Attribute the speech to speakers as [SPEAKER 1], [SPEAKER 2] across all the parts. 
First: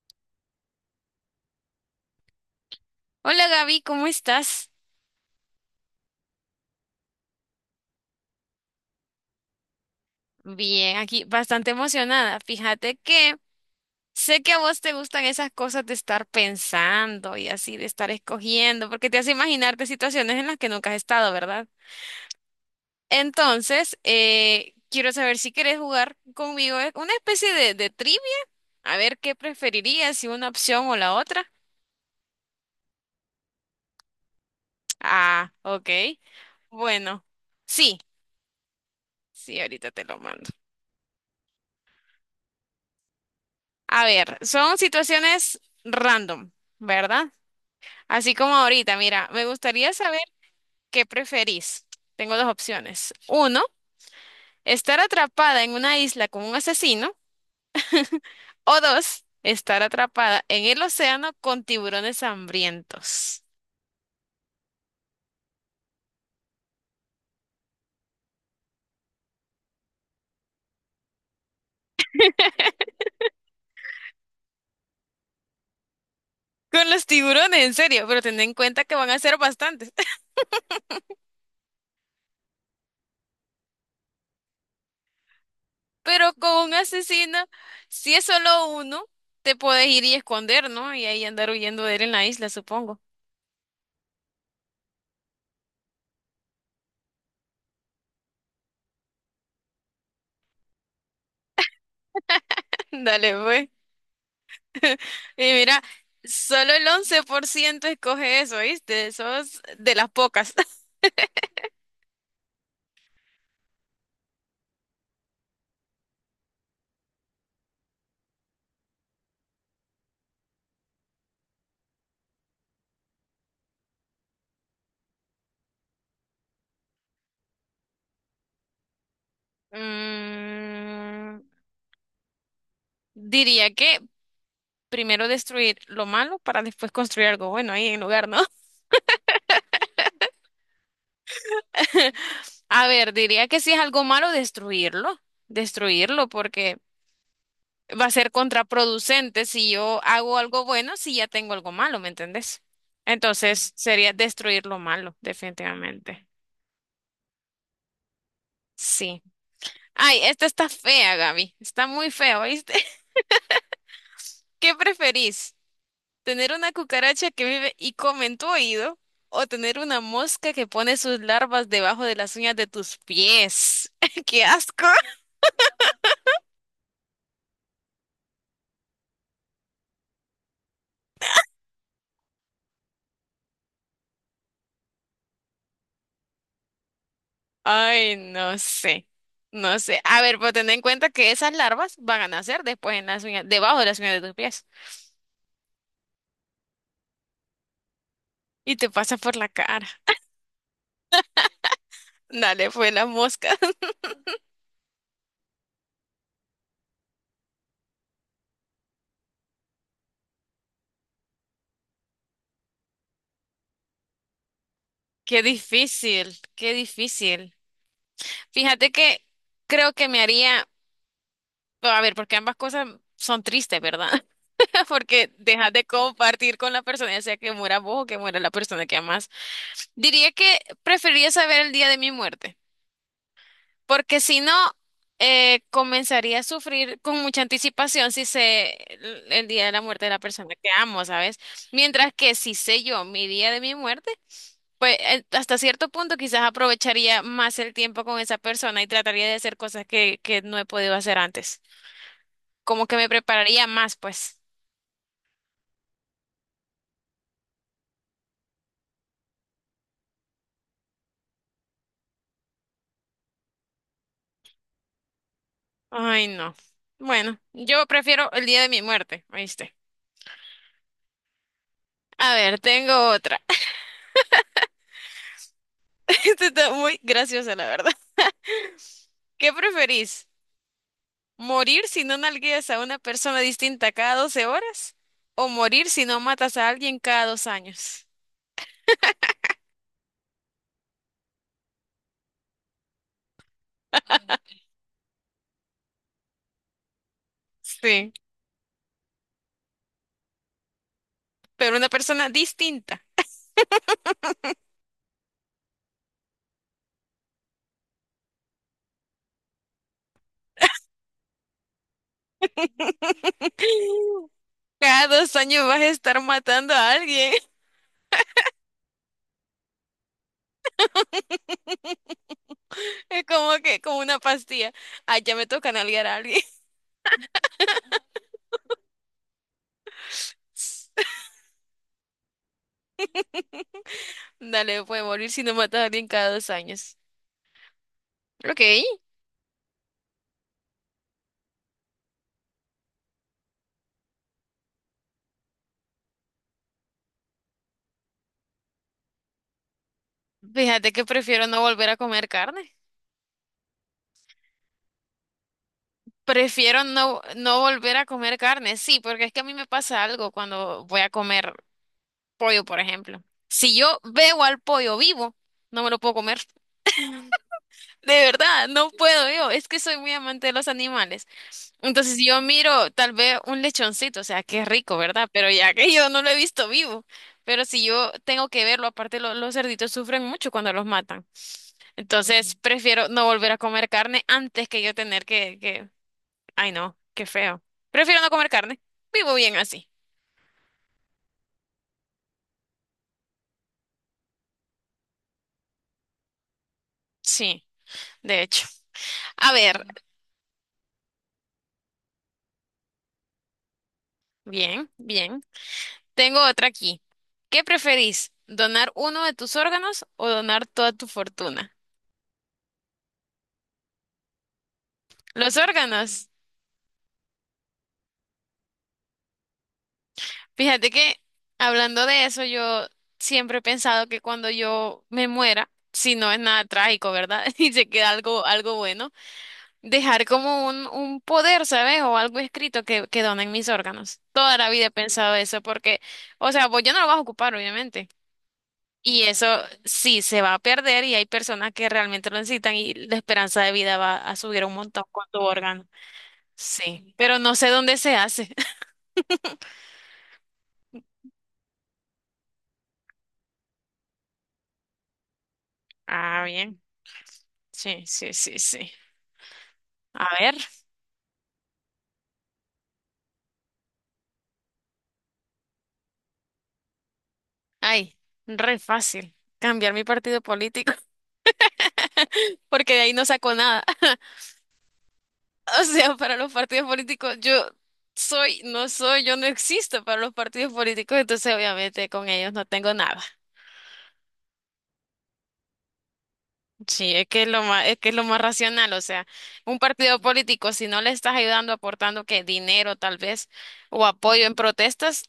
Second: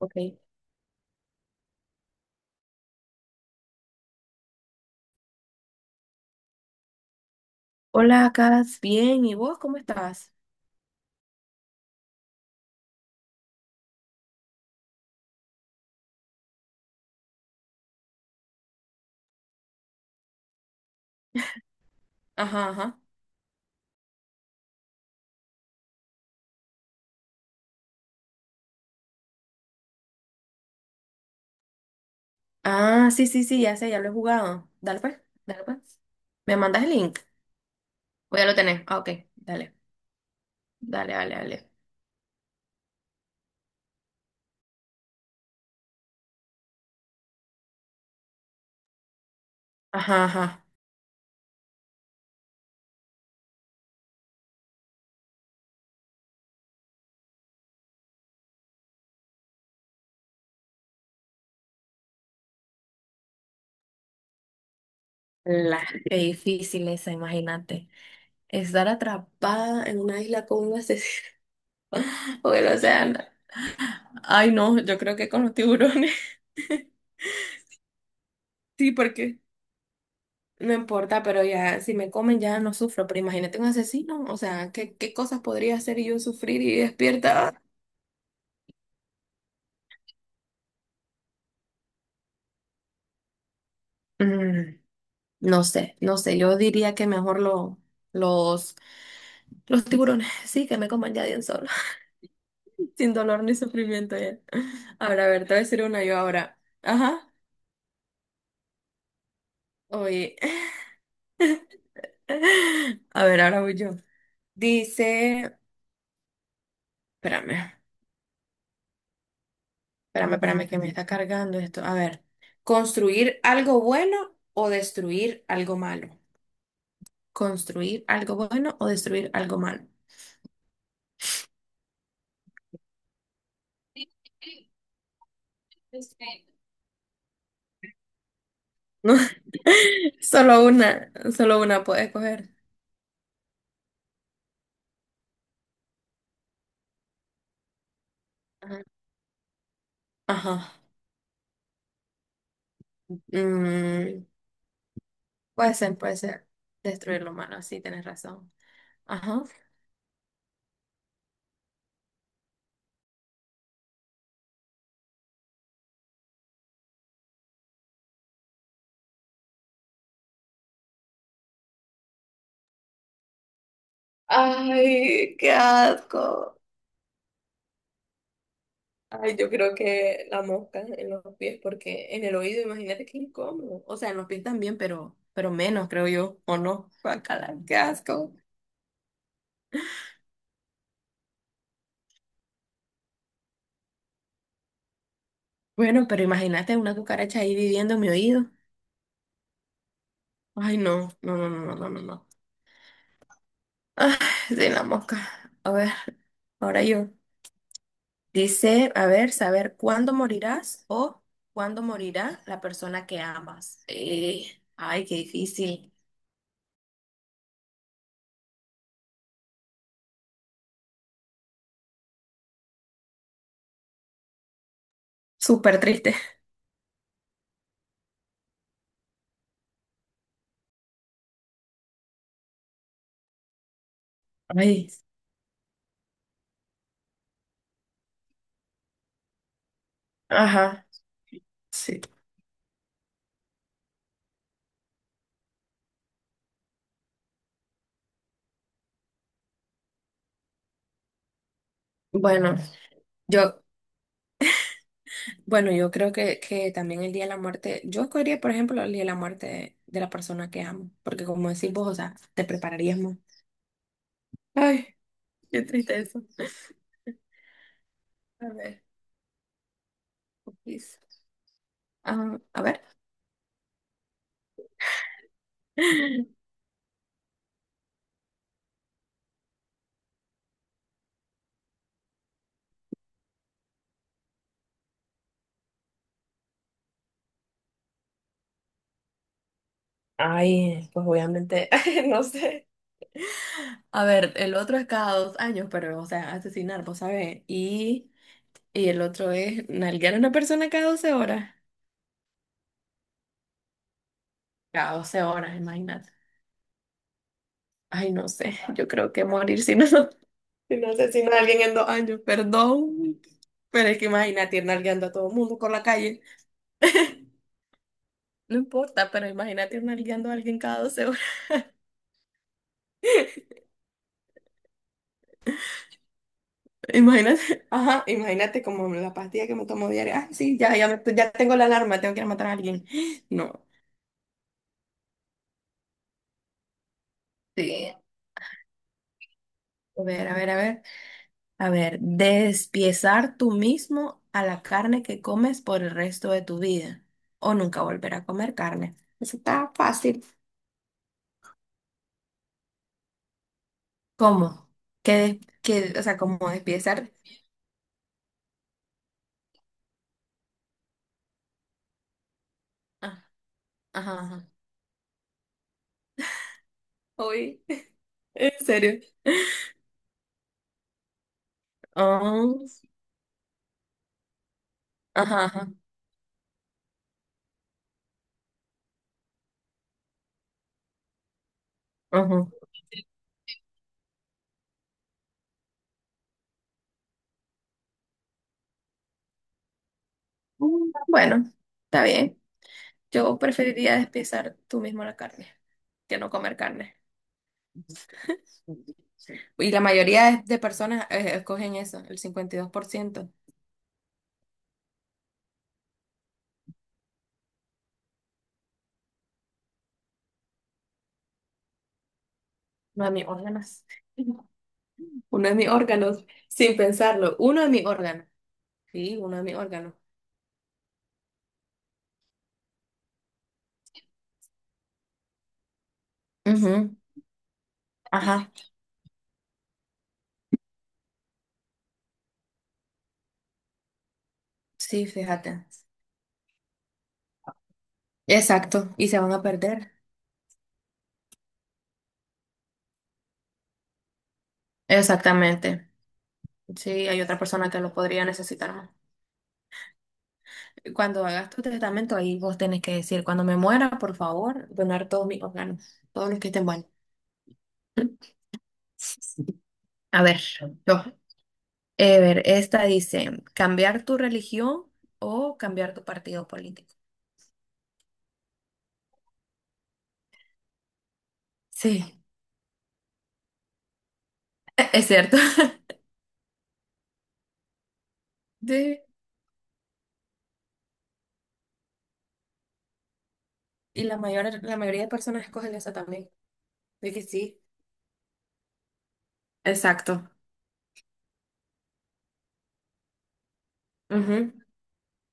[SPEAKER 1] Ok.
[SPEAKER 2] Hola Gaby, ¿cómo estás?
[SPEAKER 1] Hola, Cas, bien. ¿Y vos cómo estás?
[SPEAKER 2] Bien, aquí bastante emocionada. Fíjate que sé que a vos te gustan esas cosas de estar pensando y así, de estar escogiendo, porque te hace imaginarte situaciones en las que nunca has estado, ¿verdad?
[SPEAKER 1] Ajá, ajá.
[SPEAKER 2] Entonces, quiero saber si quieres jugar conmigo una especie de trivia, a ver qué preferirías, si una opción o la otra.
[SPEAKER 1] Ah, sí, sí, sí, ya sé, ya lo he jugado. Dale pues,
[SPEAKER 2] Ah,
[SPEAKER 1] dale
[SPEAKER 2] ok.
[SPEAKER 1] pues. ¿Me mandas el link?
[SPEAKER 2] Bueno, sí,
[SPEAKER 1] Voy a lo tener. Ah, ok.
[SPEAKER 2] sí,
[SPEAKER 1] Dale,
[SPEAKER 2] ahorita te lo mando.
[SPEAKER 1] dale, dale, dale.
[SPEAKER 2] A ver, son situaciones random, ¿verdad? Así como ahorita, mira, me gustaría
[SPEAKER 1] Ajá,
[SPEAKER 2] saber
[SPEAKER 1] ajá.
[SPEAKER 2] qué preferís. Tengo dos opciones. Uno, estar atrapada en una isla con un asesino. O dos, estar atrapada en el océano con tiburones hambrientos.
[SPEAKER 1] La, Qué difícil esa, imagínate. Estar atrapada en una isla con un asesino o el océano. Ay, no, yo creo que con los tiburones.
[SPEAKER 2] Con los tiburones, en serio, pero ten en cuenta
[SPEAKER 1] Sí,
[SPEAKER 2] que van a
[SPEAKER 1] porque.
[SPEAKER 2] ser bastantes.
[SPEAKER 1] No importa, pero ya, si me comen ya no sufro, pero imagínate un asesino, o sea, ¿qué, qué cosas podría hacer y yo
[SPEAKER 2] Pero
[SPEAKER 1] sufrir
[SPEAKER 2] con
[SPEAKER 1] y
[SPEAKER 2] un asesino,
[SPEAKER 1] despierta? Ah,
[SPEAKER 2] si es solo uno, te puedes ir y esconder, ¿no? Y ahí andar huyendo de él en la isla, supongo.
[SPEAKER 1] mm, no sé, no sé, yo diría que mejor los, los tiburones, sí, que me coman ya de un solo, sin
[SPEAKER 2] Dale,
[SPEAKER 1] dolor ni
[SPEAKER 2] pues.
[SPEAKER 1] sufrimiento ya. Ahora, a ver, te voy
[SPEAKER 2] Y
[SPEAKER 1] a decir
[SPEAKER 2] mira,
[SPEAKER 1] una yo ahora.
[SPEAKER 2] solo el once
[SPEAKER 1] Ajá,
[SPEAKER 2] por ciento escoge eso, ¿viste? Sos de las
[SPEAKER 1] oye,
[SPEAKER 2] pocas.
[SPEAKER 1] a ver, ahora voy yo. Dice, espérame, espérame, espérame, que me está cargando esto. A ver, ¿construir algo bueno o destruir algo malo? Construir algo bueno o destruir algo malo.
[SPEAKER 2] Mm, diría que primero destruir lo malo para después construir algo bueno ahí en lugar, ¿no?
[SPEAKER 1] No, solo una, solo una puede escoger.
[SPEAKER 2] A ver, diría que si es algo malo, destruirlo. Destruirlo porque va a ser
[SPEAKER 1] Ajá.
[SPEAKER 2] contraproducente si yo hago algo
[SPEAKER 1] Ajá.
[SPEAKER 2] bueno si ya tengo algo malo, ¿me entendés? Entonces sería
[SPEAKER 1] Mm,
[SPEAKER 2] destruir lo malo,
[SPEAKER 1] Puede ser, puede
[SPEAKER 2] definitivamente.
[SPEAKER 1] ser. Destruir lo malo, sí, tienes razón.
[SPEAKER 2] Sí.
[SPEAKER 1] Ajá.
[SPEAKER 2] Ay, esta está fea, Gaby. Está muy fea, ¿oíste? ¿Qué preferís? ¿Tener una cucaracha que vive y come en tu oído o tener una mosca que pone sus larvas debajo de las uñas de tus pies? ¡Qué asco!
[SPEAKER 1] Ay, qué asco. Ay, yo creo que la mosca en los pies, porque en el oído, imagínate qué incómodo. O sea, en los pies también, pero menos, creo yo, ¿o no? Guácala, qué
[SPEAKER 2] Ay,
[SPEAKER 1] asco.
[SPEAKER 2] no sé. No sé. A ver, pero ten en cuenta que esas larvas van a nacer después en las uñas, debajo de las uñas de tus pies
[SPEAKER 1] Bueno, pero imagínate una cucaracha ahí viviendo en mi oído.
[SPEAKER 2] y te pasa por la cara.
[SPEAKER 1] Ay, no, no, no, no, no, no, no, no.
[SPEAKER 2] Dale, fue la mosca.
[SPEAKER 1] Ay, de la mosca. A ver, ahora yo. Dice, a ver, saber cuándo morirás o cuándo morirá la persona que amas. Ay, qué
[SPEAKER 2] Qué
[SPEAKER 1] difícil.
[SPEAKER 2] difícil, qué difícil. Fíjate que creo que me haría, a ver, porque ambas cosas son tristes, ¿verdad? Porque dejas
[SPEAKER 1] Súper
[SPEAKER 2] de
[SPEAKER 1] triste.
[SPEAKER 2] compartir con la persona, ya sea que muera vos o que muera la persona que amas. Diría que preferiría saber el día de mi muerte, porque si no,
[SPEAKER 1] Ay,
[SPEAKER 2] comenzaría a sufrir con mucha anticipación si sé el día de la muerte de la persona que
[SPEAKER 1] ajá,
[SPEAKER 2] amo, ¿sabes?
[SPEAKER 1] sí.
[SPEAKER 2] Mientras que si sé yo mi día de mi muerte, pues hasta cierto punto quizás aprovecharía más el tiempo con esa persona y trataría de hacer cosas que no he podido hacer antes.
[SPEAKER 1] Bueno,
[SPEAKER 2] Como que me
[SPEAKER 1] yo,
[SPEAKER 2] prepararía más, pues.
[SPEAKER 1] bueno, yo creo que también el día de la muerte, yo escogería, por ejemplo, el día de la muerte de la persona que amo, porque como decís vos, o sea, te prepararías más. Ay, qué triste eso.
[SPEAKER 2] Ay, no. Bueno, yo prefiero
[SPEAKER 1] A
[SPEAKER 2] el día de
[SPEAKER 1] ver,
[SPEAKER 2] mi muerte, ¿oíste?
[SPEAKER 1] please. Ah,
[SPEAKER 2] A
[SPEAKER 1] a
[SPEAKER 2] ver,
[SPEAKER 1] ver.
[SPEAKER 2] tengo otra. Esta está muy graciosa, la verdad. ¿Qué preferís? ¿Morir si no nalgueas a una persona distinta cada 12 horas? ¿O morir si no matas a alguien cada 2 años?
[SPEAKER 1] Ay, pues obviamente, no sé. A ver, el otro es cada 2 años, pero, o sea, asesinar, vos sabés. Y,
[SPEAKER 2] Sí,
[SPEAKER 1] y el otro es nalguear a una persona cada 12 horas.
[SPEAKER 2] pero una persona distinta.
[SPEAKER 1] Cada 12 horas, imagínate. Ay, no sé, yo creo que morir si no, si no asesino a alguien en 2 años, perdón. Pero es que imagínate ir nalgueando
[SPEAKER 2] Cada
[SPEAKER 1] a todo el
[SPEAKER 2] dos
[SPEAKER 1] mundo por
[SPEAKER 2] años
[SPEAKER 1] la
[SPEAKER 2] vas a
[SPEAKER 1] calle.
[SPEAKER 2] estar matando a alguien.
[SPEAKER 1] No importa, pero imagínate ir nalgueando a alguien cada 12 horas.
[SPEAKER 2] Es como que, como una pastilla. Ay, ya me toca nalguear a alguien.
[SPEAKER 1] Imagínate, ajá, imagínate como la pastilla que me tomo diaria. Ah, sí, ya, ya tengo la alarma, tengo que ir a matar a alguien. No.
[SPEAKER 2] Dale, puede morir si no matas a alguien cada dos años.
[SPEAKER 1] Sí.
[SPEAKER 2] Ok.
[SPEAKER 1] A ver, a ver, a ver. A ver, despiezar tú mismo a la carne que comes por el resto de tu vida o nunca volver a comer carne. Eso está fácil.
[SPEAKER 2] Fíjate que prefiero no volver a comer carne.
[SPEAKER 1] ¿Cómo? ¿Qué, o sea, cómo
[SPEAKER 2] Prefiero
[SPEAKER 1] despiezar?
[SPEAKER 2] no volver a comer carne, sí, porque es que a mí me pasa algo cuando voy a comer pollo, por ejemplo.
[SPEAKER 1] Ah,
[SPEAKER 2] Si yo
[SPEAKER 1] ajá,
[SPEAKER 2] veo
[SPEAKER 1] ajá.
[SPEAKER 2] al pollo vivo, no me lo puedo comer.
[SPEAKER 1] Uy.
[SPEAKER 2] De
[SPEAKER 1] En
[SPEAKER 2] verdad, no
[SPEAKER 1] serio.
[SPEAKER 2] puedo yo. Es que soy muy amante de los animales. Entonces, si yo
[SPEAKER 1] Ah,
[SPEAKER 2] miro tal vez un lechoncito, o sea, qué rico, ¿verdad?
[SPEAKER 1] ajá,
[SPEAKER 2] Pero
[SPEAKER 1] ajá.
[SPEAKER 2] ya que yo no lo he visto vivo. Pero si yo tengo que verlo, aparte los cerditos sufren mucho cuando los matan.
[SPEAKER 1] Ujú.
[SPEAKER 2] Entonces, prefiero no volver a comer carne antes que yo tener que Ay, no, qué feo. Prefiero no comer carne. Vivo bien así.
[SPEAKER 1] Bueno, está bien. Yo preferiría despiezar tú mismo la carne que no comer carne.
[SPEAKER 2] Sí, de hecho. A
[SPEAKER 1] Y la
[SPEAKER 2] ver,
[SPEAKER 1] mayoría de personas escogen eso, el 52%.
[SPEAKER 2] bien, bien. Tengo otra aquí. ¿Qué preferís? ¿Donar uno de tus órganos o donar toda tu fortuna?
[SPEAKER 1] Uno de mis órganos. Uno de
[SPEAKER 2] Los
[SPEAKER 1] mis órganos,
[SPEAKER 2] órganos.
[SPEAKER 1] sin pensarlo. Uno de mis órganos. Sí, uno de mis órganos.
[SPEAKER 2] Fíjate que hablando de eso, yo siempre he pensado que cuando yo me muera, si no es nada
[SPEAKER 1] Ujú.
[SPEAKER 2] trágico, ¿verdad? Y se queda algo,
[SPEAKER 1] Ajá.
[SPEAKER 2] algo bueno. Dejar como un poder, ¿sabes? O algo escrito que donen mis órganos. Toda la vida he
[SPEAKER 1] Sí,
[SPEAKER 2] pensado
[SPEAKER 1] fíjate.
[SPEAKER 2] eso porque, o sea, pues yo no lo vas a ocupar, obviamente.
[SPEAKER 1] Exacto. Y se
[SPEAKER 2] Y
[SPEAKER 1] van a
[SPEAKER 2] eso
[SPEAKER 1] perder.
[SPEAKER 2] sí se va a perder y hay personas que realmente lo necesitan y la esperanza de vida va a subir un montón con tu
[SPEAKER 1] Exactamente.
[SPEAKER 2] órgano.
[SPEAKER 1] Sí,
[SPEAKER 2] Sí,
[SPEAKER 1] hay otra
[SPEAKER 2] pero no
[SPEAKER 1] persona
[SPEAKER 2] sé
[SPEAKER 1] que lo
[SPEAKER 2] dónde se
[SPEAKER 1] podría
[SPEAKER 2] hace.
[SPEAKER 1] necesitar más. Cuando hagas tu testamento, ahí vos tenés que decir, cuando me muera, por favor, donar todos mis órganos, todos los
[SPEAKER 2] Ah,
[SPEAKER 1] que estén
[SPEAKER 2] bien.
[SPEAKER 1] buenos.
[SPEAKER 2] Sí, sí, sí, sí.
[SPEAKER 1] A
[SPEAKER 2] A
[SPEAKER 1] ver,
[SPEAKER 2] ver.
[SPEAKER 1] yo. A ver, esta dice, cambiar tu religión o cambiar tu partido político.
[SPEAKER 2] Ay, re fácil. Cambiar mi partido político,
[SPEAKER 1] Sí,
[SPEAKER 2] porque de ahí no saco nada.
[SPEAKER 1] es cierto.
[SPEAKER 2] O sea, para los partidos políticos, yo soy, no
[SPEAKER 1] Sí,
[SPEAKER 2] soy, yo no existo para los partidos políticos, entonces obviamente con ellos no tengo nada.
[SPEAKER 1] y la mayoría de personas escogen esa también. De
[SPEAKER 2] Sí,
[SPEAKER 1] que sí.
[SPEAKER 2] es que es lo más racional, o sea, un partido
[SPEAKER 1] Exacto.
[SPEAKER 2] político, si no le estás ayudando, aportando que dinero tal vez, o apoyo
[SPEAKER 1] Ujú.
[SPEAKER 2] en protestas,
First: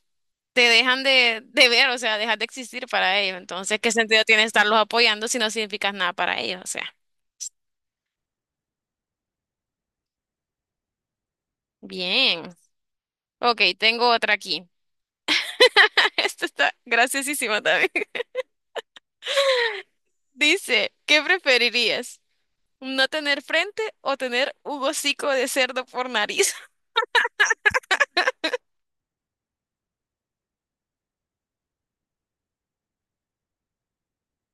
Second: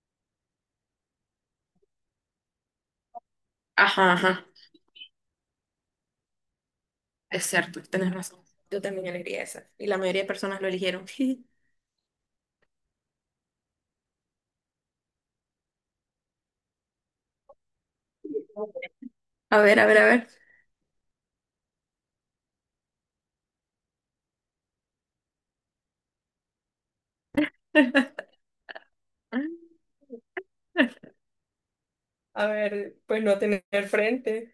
[SPEAKER 2] te dejan de ver, o sea, dejas de existir para ellos. Entonces, ¿qué
[SPEAKER 1] Ajá,
[SPEAKER 2] sentido tiene
[SPEAKER 1] ajá.
[SPEAKER 2] estarlos apoyando si no significas nada para ellos? O sea,
[SPEAKER 1] Es cierto, tenés razón. Yo también elegiría esa. Y la mayoría de personas lo eligieron.
[SPEAKER 2] bien. Ok, tengo otra aquí. Esta está graciosísima también.
[SPEAKER 1] A ver, a ver, a ver.
[SPEAKER 2] Dice, ¿qué preferirías? No tener frente o tener un hocico de cerdo por nariz.
[SPEAKER 1] A ver, pues no tener frente.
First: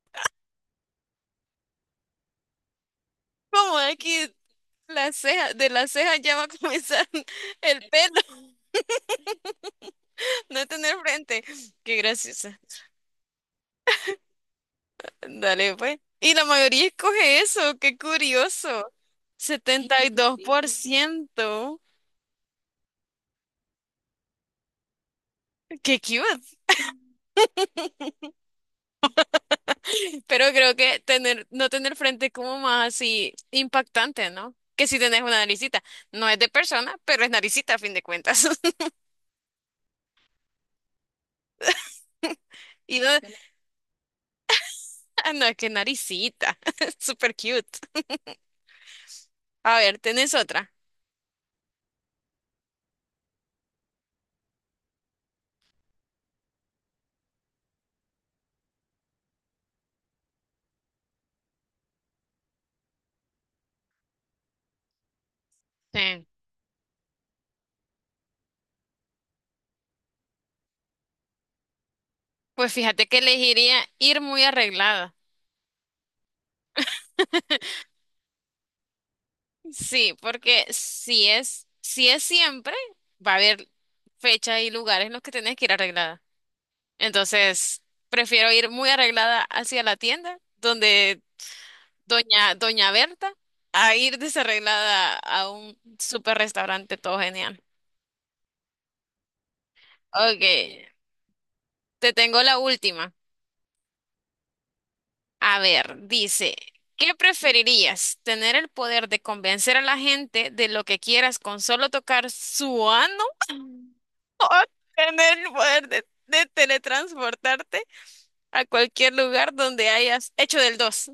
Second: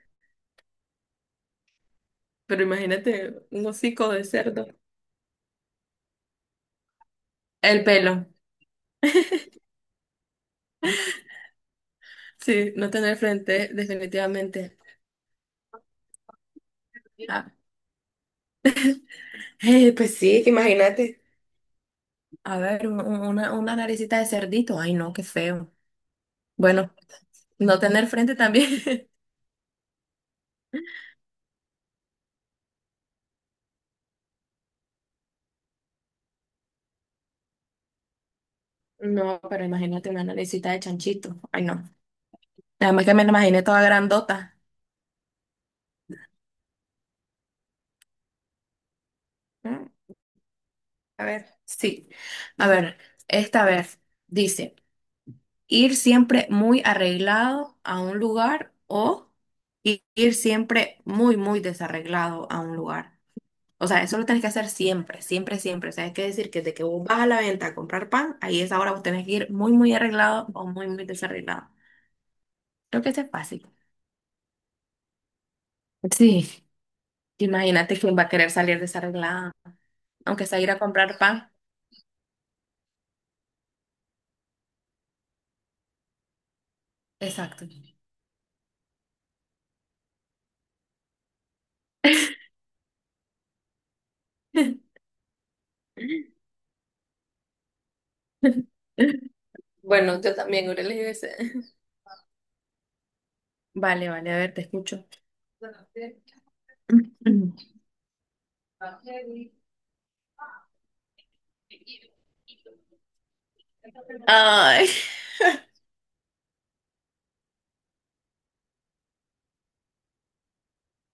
[SPEAKER 1] Pero imagínate un
[SPEAKER 2] Como
[SPEAKER 1] hocico de
[SPEAKER 2] aquí
[SPEAKER 1] cerdo.
[SPEAKER 2] las cejas, de las cejas ya va a comenzar
[SPEAKER 1] El
[SPEAKER 2] el pelo.
[SPEAKER 1] pelo.
[SPEAKER 2] No tener frente. Qué graciosa.
[SPEAKER 1] Sí, no tener frente, definitivamente.
[SPEAKER 2] Dale, pues. Y la mayoría escoge
[SPEAKER 1] Ah,
[SPEAKER 2] eso. Qué curioso. setenta y
[SPEAKER 1] pues
[SPEAKER 2] dos
[SPEAKER 1] sí, que
[SPEAKER 2] por
[SPEAKER 1] imagínate.
[SPEAKER 2] ciento
[SPEAKER 1] A ver, una naricita de cerdito. Ay, no, qué feo.
[SPEAKER 2] Qué cute.
[SPEAKER 1] Bueno, no tener frente también.
[SPEAKER 2] Pero creo que tener, no tener frente es como más así impactante, ¿no? Que si tenés una naricita. No es de persona, pero es naricita a fin de cuentas.
[SPEAKER 1] No, pero imagínate una naricita de chanchito. Ay, no.
[SPEAKER 2] Y
[SPEAKER 1] Además
[SPEAKER 2] no-
[SPEAKER 1] que me la imaginé toda grandota.
[SPEAKER 2] Ah, no, qué naricita. Super cute. A ver,
[SPEAKER 1] Mm,
[SPEAKER 2] ¿tenés otra?
[SPEAKER 1] A ver, sí. A ver, esta vez dice: ir siempre muy arreglado a un lugar o ir siempre muy, muy desarreglado a un lugar. O sea, eso lo tenés que hacer siempre, siempre, siempre. O sea, hay que
[SPEAKER 2] Sí.
[SPEAKER 1] decir que desde que vos vas a la venta a comprar pan, ahí es ahora vos tenés que ir muy, muy arreglado o muy, muy desarreglado.
[SPEAKER 2] Pues
[SPEAKER 1] Creo
[SPEAKER 2] fíjate
[SPEAKER 1] que
[SPEAKER 2] que
[SPEAKER 1] eso es fácil.
[SPEAKER 2] elegiría ir muy arreglada.
[SPEAKER 1] Sí, imagínate quién va a querer salir desarreglada,
[SPEAKER 2] Sí,
[SPEAKER 1] aunque sea
[SPEAKER 2] porque
[SPEAKER 1] ir a comprar pan.
[SPEAKER 2] si es siempre, va a haber fechas y lugares en los que tenés que ir arreglada.
[SPEAKER 1] Exacto.
[SPEAKER 2] Entonces, prefiero ir muy arreglada hacia la tienda, donde doña Berta, a ir desarreglada a un super restaurante todo genial.
[SPEAKER 1] Bueno, yo
[SPEAKER 2] Ok,
[SPEAKER 1] también hubiera elegido ese.
[SPEAKER 2] te tengo la última.
[SPEAKER 1] Vale, vale, a ver, te escucho.
[SPEAKER 2] A ver, dice, ¿qué preferirías? ¿Tener el poder de convencer a la gente de lo que quieras con solo tocar su ano?
[SPEAKER 1] Ay,
[SPEAKER 2] ¿Tener el poder de teletransportarte a cualquier lugar donde hayas hecho del dos?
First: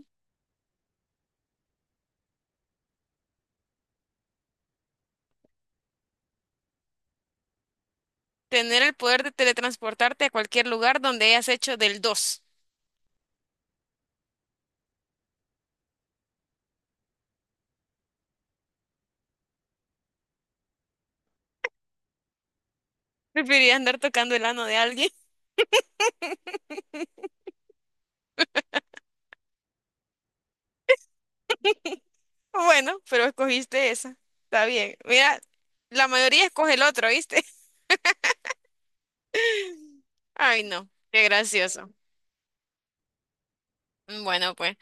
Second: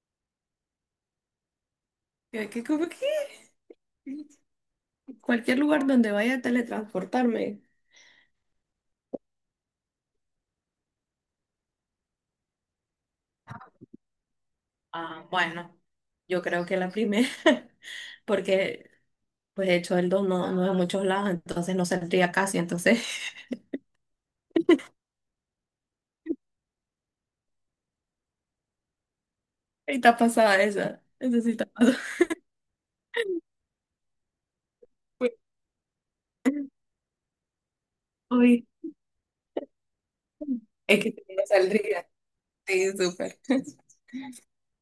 [SPEAKER 1] que como que cualquier lugar donde vaya a teletransportarme.
[SPEAKER 2] ¿Tener el poder de teletransportarte a cualquier lugar donde hayas hecho del dos?
[SPEAKER 1] Ah, bueno, yo creo que la primera, porque pues de hecho el don no es en muchos lados, entonces no saldría casi, entonces
[SPEAKER 2] ¿Preferirías andar tocando el ano de alguien?
[SPEAKER 1] ahí está pasada esa, sí está pasada.
[SPEAKER 2] Bueno, pero escogiste esa. Está bien.
[SPEAKER 1] Pues.
[SPEAKER 2] Mira, la mayoría escoge el otro, ¿viste?
[SPEAKER 1] Uy,
[SPEAKER 2] Ay, no,
[SPEAKER 1] es que sí,
[SPEAKER 2] qué
[SPEAKER 1] no
[SPEAKER 2] gracioso.
[SPEAKER 1] saldría. Sí, súper.
[SPEAKER 2] Bueno, pues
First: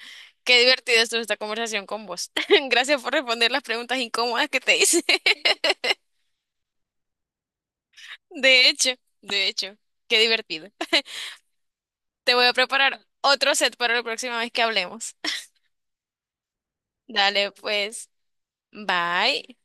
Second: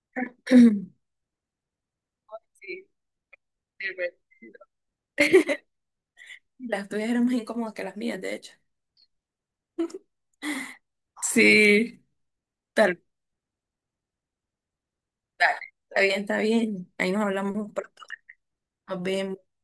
[SPEAKER 2] qué divertida estuvo esta conversación con vos.
[SPEAKER 1] Sí,
[SPEAKER 2] Gracias por responder las
[SPEAKER 1] sí,
[SPEAKER 2] preguntas
[SPEAKER 1] bueno.
[SPEAKER 2] incómodas que te hice.
[SPEAKER 1] Las tuyas eran más incómodas que las mías, de hecho.
[SPEAKER 2] De hecho, de hecho, qué divertido.
[SPEAKER 1] Sí,
[SPEAKER 2] Te voy a preparar
[SPEAKER 1] tal,
[SPEAKER 2] otro set para la próxima vez que hablemos.
[SPEAKER 1] dale. Está bien, está bien. Ahí nos
[SPEAKER 2] Dale,
[SPEAKER 1] hablamos pronto.
[SPEAKER 2] pues,
[SPEAKER 1] Nos vemos.
[SPEAKER 2] bye.